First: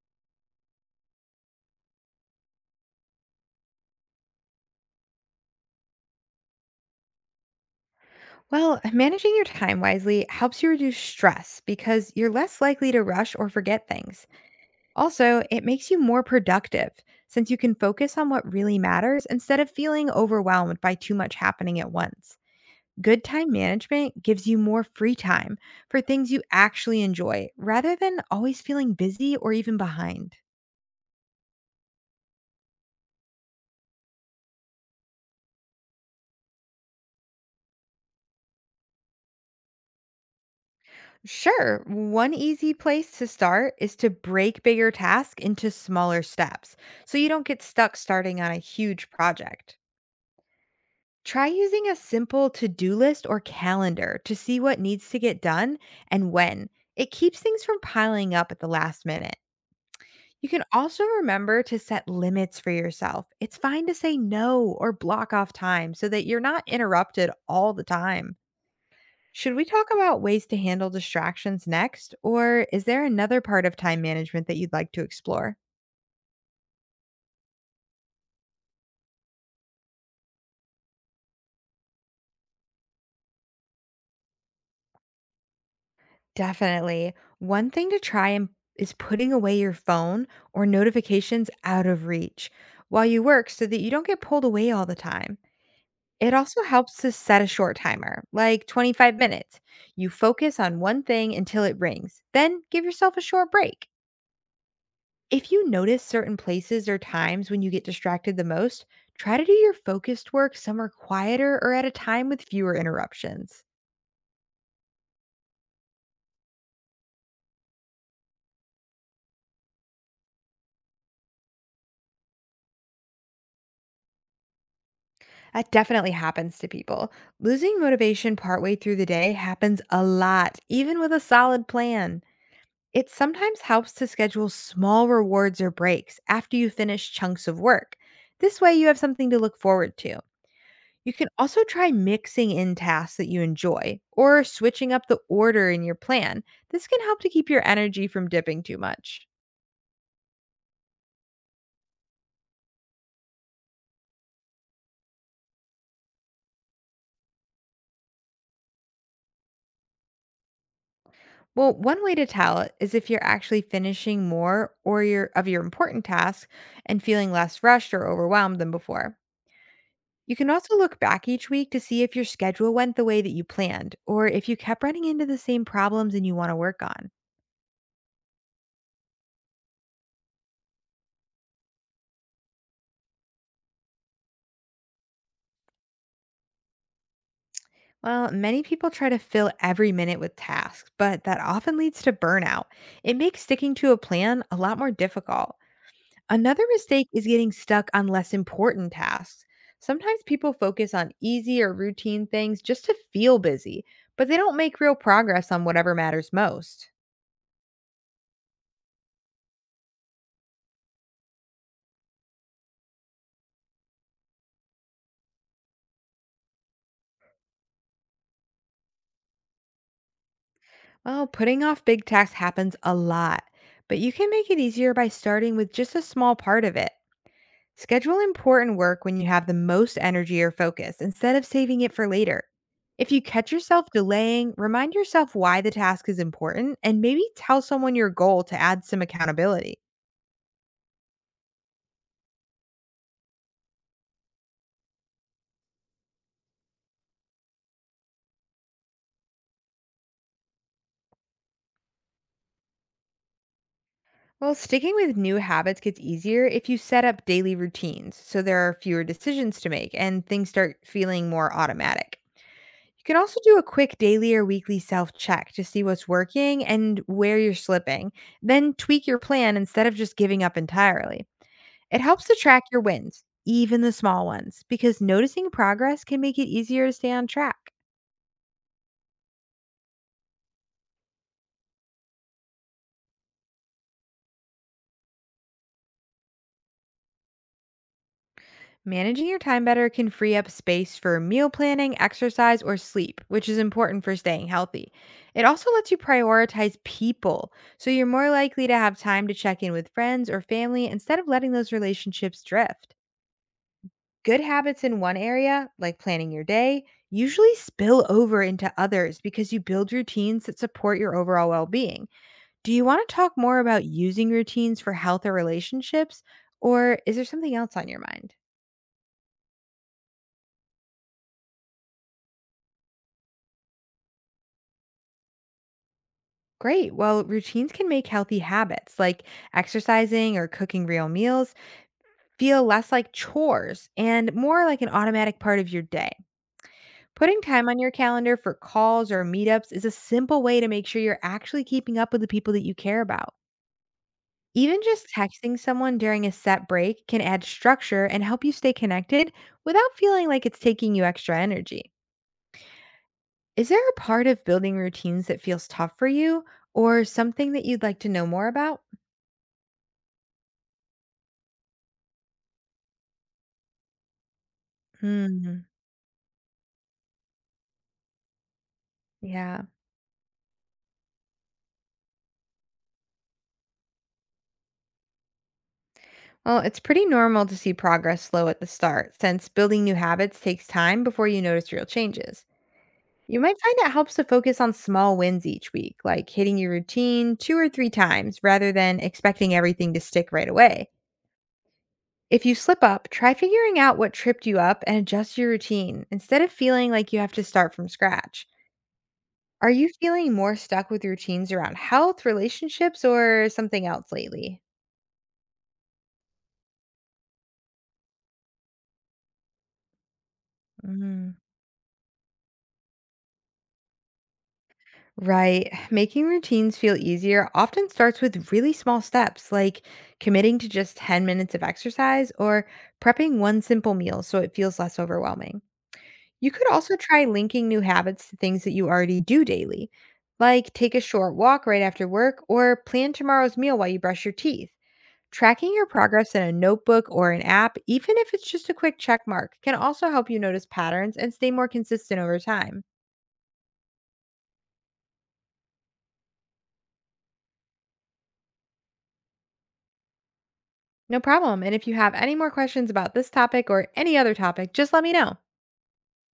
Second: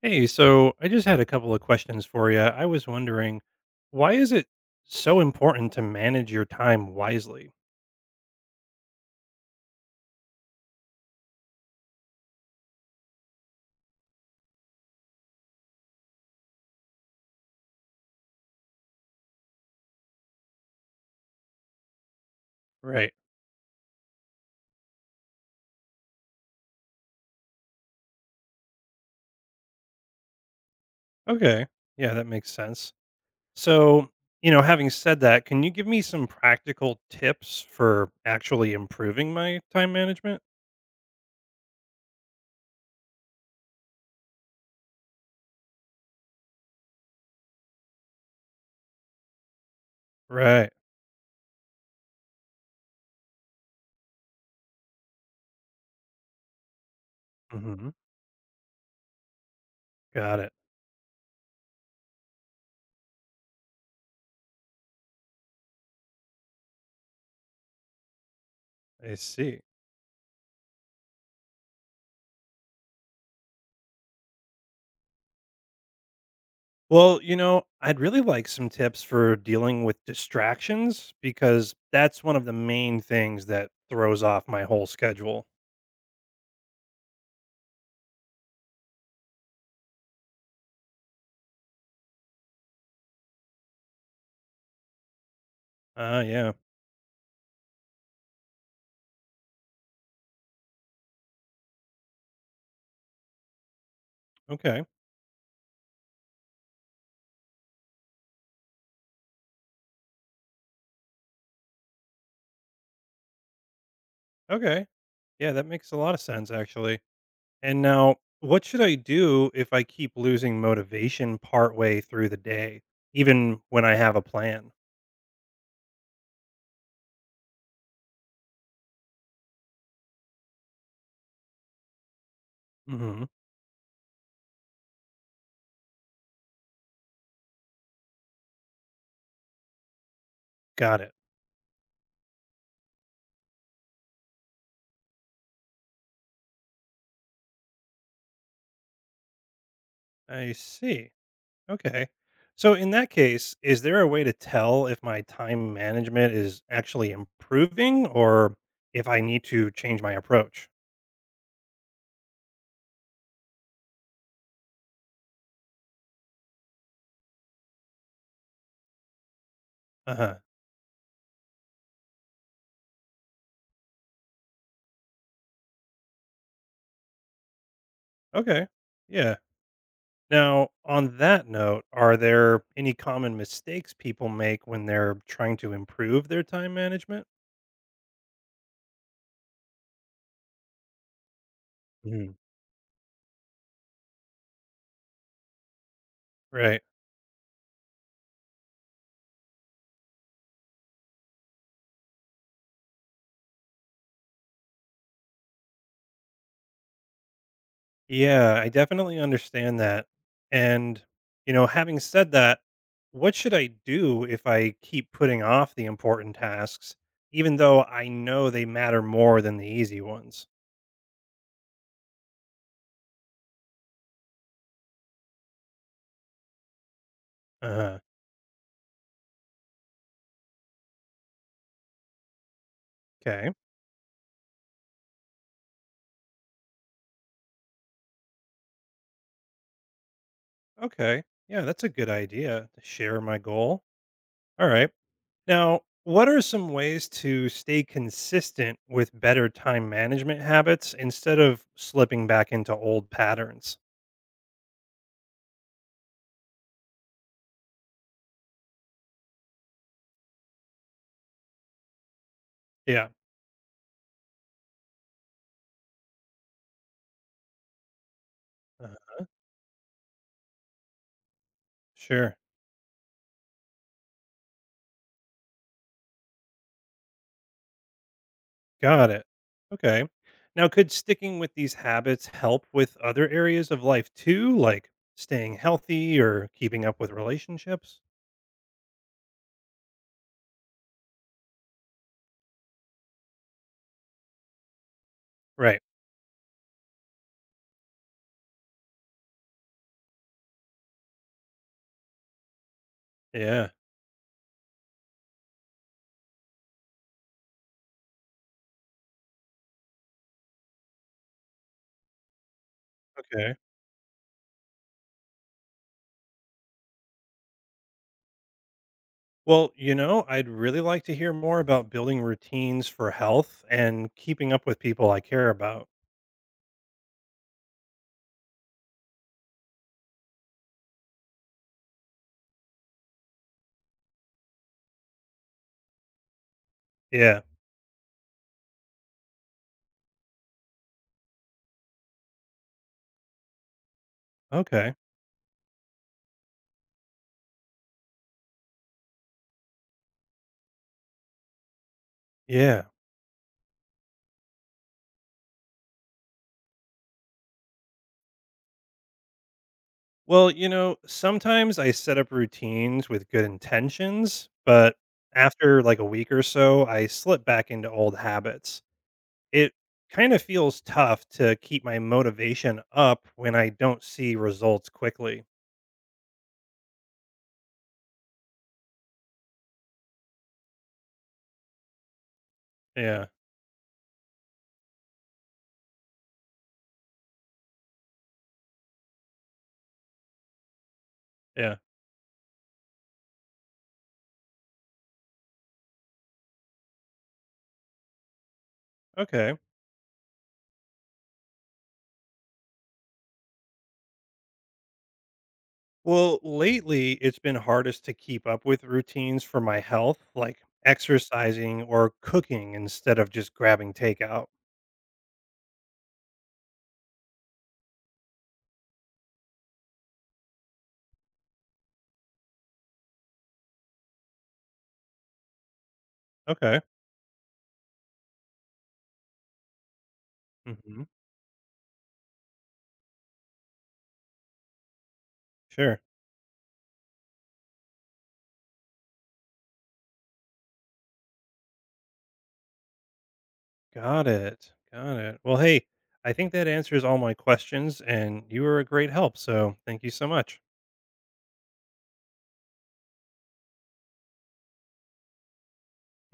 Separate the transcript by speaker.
Speaker 1: Hey, so I just had a couple of questions for you. I was wondering, why is it so important to manage your time wisely?
Speaker 2: Well, managing your time wisely helps you reduce stress because you're less likely to rush or forget things. Also, it makes you more productive since you can focus on what really matters instead of feeling overwhelmed by too much happening at once.
Speaker 1: Right.
Speaker 2: Good time management gives you more free time for things you actually enjoy rather than always feeling busy or even behind.
Speaker 1: Okay. Yeah, that makes sense. So, having said that, can you give me some practical tips for actually improving my time management?
Speaker 2: Sure, one easy place to start is to break bigger tasks into smaller steps so you don't get stuck starting on a huge project.
Speaker 1: Right.
Speaker 2: Try using a simple to do list or calendar to see what needs to get done and when. It keeps things from
Speaker 1: Hmm.
Speaker 2: piling up at the last minute.
Speaker 1: Got
Speaker 2: You
Speaker 1: it.
Speaker 2: can also remember to set limits for yourself. It's fine to say no or block off time so that you're not interrupted all the time.
Speaker 1: I
Speaker 2: Should
Speaker 1: see.
Speaker 2: we talk about ways to handle distractions next, or is there another part of time management that you'd like to explore?
Speaker 1: Well, I'd really like some tips for dealing with distractions because that's one of the main things that throws off my whole schedule.
Speaker 2: Definitely. One thing to try and is putting away your phone or notifications out of reach while you work so that you don't get pulled away all the time.
Speaker 1: Ah,
Speaker 2: It
Speaker 1: yeah.
Speaker 2: also helps to set a short timer, like 25 minutes. You focus on one thing until it rings, then give yourself a short break.
Speaker 1: Okay.
Speaker 2: If you notice certain places or times when you get distracted the most, try to do your focused work somewhere quieter or at a time with fewer interruptions.
Speaker 1: Okay. Yeah, that makes a lot of sense actually. And now, what should I do if I keep losing motivation partway through the day, even when I have a plan?
Speaker 2: That definitely happens to people. Losing motivation partway through the day happens a lot, even with a solid plan. It
Speaker 1: Hmm.
Speaker 2: sometimes helps to schedule small rewards or breaks after you finish chunks of work. This way, you have something to look forward to.
Speaker 1: Got it.
Speaker 2: You can also try mixing in tasks that you enjoy or switching up the order in your plan. This can help to keep your energy from dipping too much.
Speaker 1: I see. Okay. So in that case, is there a way to tell if my time management is actually improving or if I need to change my approach?
Speaker 2: Well, one way to tell is if you're actually finishing more or your of your important tasks and feeling less rushed or overwhelmed than before.
Speaker 1: Uh
Speaker 2: You
Speaker 1: huh.
Speaker 2: can also look back each week to see if your schedule went the way that you planned or if you kept running into the same problems and you want to work on.
Speaker 1: Okay. Yeah. Now, on that note, are there any common mistakes people make when they're trying to improve their time management?
Speaker 2: Well, many people try to fill every minute with tasks, but that often leads to
Speaker 1: Mhm.
Speaker 2: burnout. It makes sticking to a plan a lot more difficult. Another
Speaker 1: Right.
Speaker 2: mistake is getting stuck on less important tasks. Sometimes people focus on easy or routine things just to feel busy, but they don't make real progress on whatever matters most.
Speaker 1: Yeah, I definitely understand that. And, having said that, what should I do if I keep putting off the important tasks, even though I know they matter more than the easy ones?
Speaker 2: Well, putting off big tasks happens a lot, but you can make it easier by starting with just a small part of it.
Speaker 1: Uh huh.
Speaker 2: Schedule important work when you have the most energy or focus instead of saving it for later. If you
Speaker 1: Okay.
Speaker 2: catch yourself delaying, remind yourself why the task is important and maybe tell someone your goal to add some accountability.
Speaker 1: Okay. Yeah, that's a good idea to share my goal. All right. Now, what are some ways to stay consistent with better time management habits instead of slipping back into old patterns?
Speaker 2: Well, sticking with new habits gets easier if you set up daily routines so there are fewer decisions to make and things start feeling more automatic. You
Speaker 1: Yeah,
Speaker 2: can also do a quick daily or weekly self check to see what's working and where you're slipping, then
Speaker 1: uh,
Speaker 2: tweak your plan instead of just giving up entirely. It helps
Speaker 1: sure.
Speaker 2: to track your wins, even the small ones, because noticing progress can make it easier to stay on track.
Speaker 1: Got it. Okay. Now, could sticking with these habits help with other areas of life too, like staying healthy or keeping up with relationships?
Speaker 2: Managing your time better can free up space for meal planning, exercise, or sleep, which is important for staying healthy. It also
Speaker 1: Right.
Speaker 2: lets you prioritize people, so you're more likely to have time to check in with friends or family instead of letting those relationships drift.
Speaker 1: Yeah.
Speaker 2: Good habits in one area, like planning your day, usually spill over into others because you build routines that support your overall well being. Do you want to talk
Speaker 1: Okay.
Speaker 2: more about using routines for health or relationships, or is there something else on your mind?
Speaker 1: Well, I'd really like to hear more about building routines for health and keeping up with people I care about.
Speaker 2: Great. Well, routines can make healthy habits like exercising or cooking real meals feel less like chores and more like an automatic part of your day.
Speaker 1: Yeah.
Speaker 2: Putting time on your calendar for calls or meetups is a simple way to make sure you're actually keeping up with the people that you care about. Even
Speaker 1: Okay.
Speaker 2: just texting someone during a set break can add structure and help you stay connected without feeling like it's taking you extra energy.
Speaker 1: Yeah.
Speaker 2: Is there a part of building routines that feels tough for you or something that you'd like to know more about?
Speaker 1: Well, sometimes I set up routines with good intentions, but
Speaker 2: Hmm.
Speaker 1: after like a week or so, I slip back into old habits.
Speaker 2: Yeah.
Speaker 1: It kind of feels tough to keep my motivation up when I don't see results quickly.
Speaker 2: Well, it's pretty normal to see progress slow at the start, since building new habits takes time before you notice real changes.
Speaker 1: Yeah.
Speaker 2: You might find it helps to focus on small wins each week, like hitting your routine two or three times rather than expecting everything to stick right away.
Speaker 1: Yeah.
Speaker 2: If you slip up, try figuring out what tripped you up and adjust your routine instead of feeling like you have to start from scratch.
Speaker 1: Okay.
Speaker 2: Are you feeling more stuck with routines around health, relationships, or something else lately?
Speaker 1: Well, lately it's been hardest to keep up with routines for my health, like
Speaker 2: Mm-hmm.
Speaker 1: exercising or cooking instead of just grabbing takeout.
Speaker 2: Right. Making routines feel easier often starts with really small steps, like committing to just 10 minutes of exercise or prepping one simple meal so it feels less overwhelming. You could
Speaker 1: Okay.
Speaker 2: also try linking new habits to things that you already do daily, like take a
Speaker 1: Mhm.
Speaker 2: short walk right after work or plan tomorrow's meal while you brush your teeth. Tracking your
Speaker 1: Sure.
Speaker 2: progress in a notebook or an app, even if it's just a quick check mark, can also help you notice patterns and stay more consistent over time.
Speaker 1: Got it. Got it. Well, hey, I think that answers all my questions, and you were a great help. So thank you so much.
Speaker 2: No problem. And if you have any more questions about this topic or any other topic, just let me know.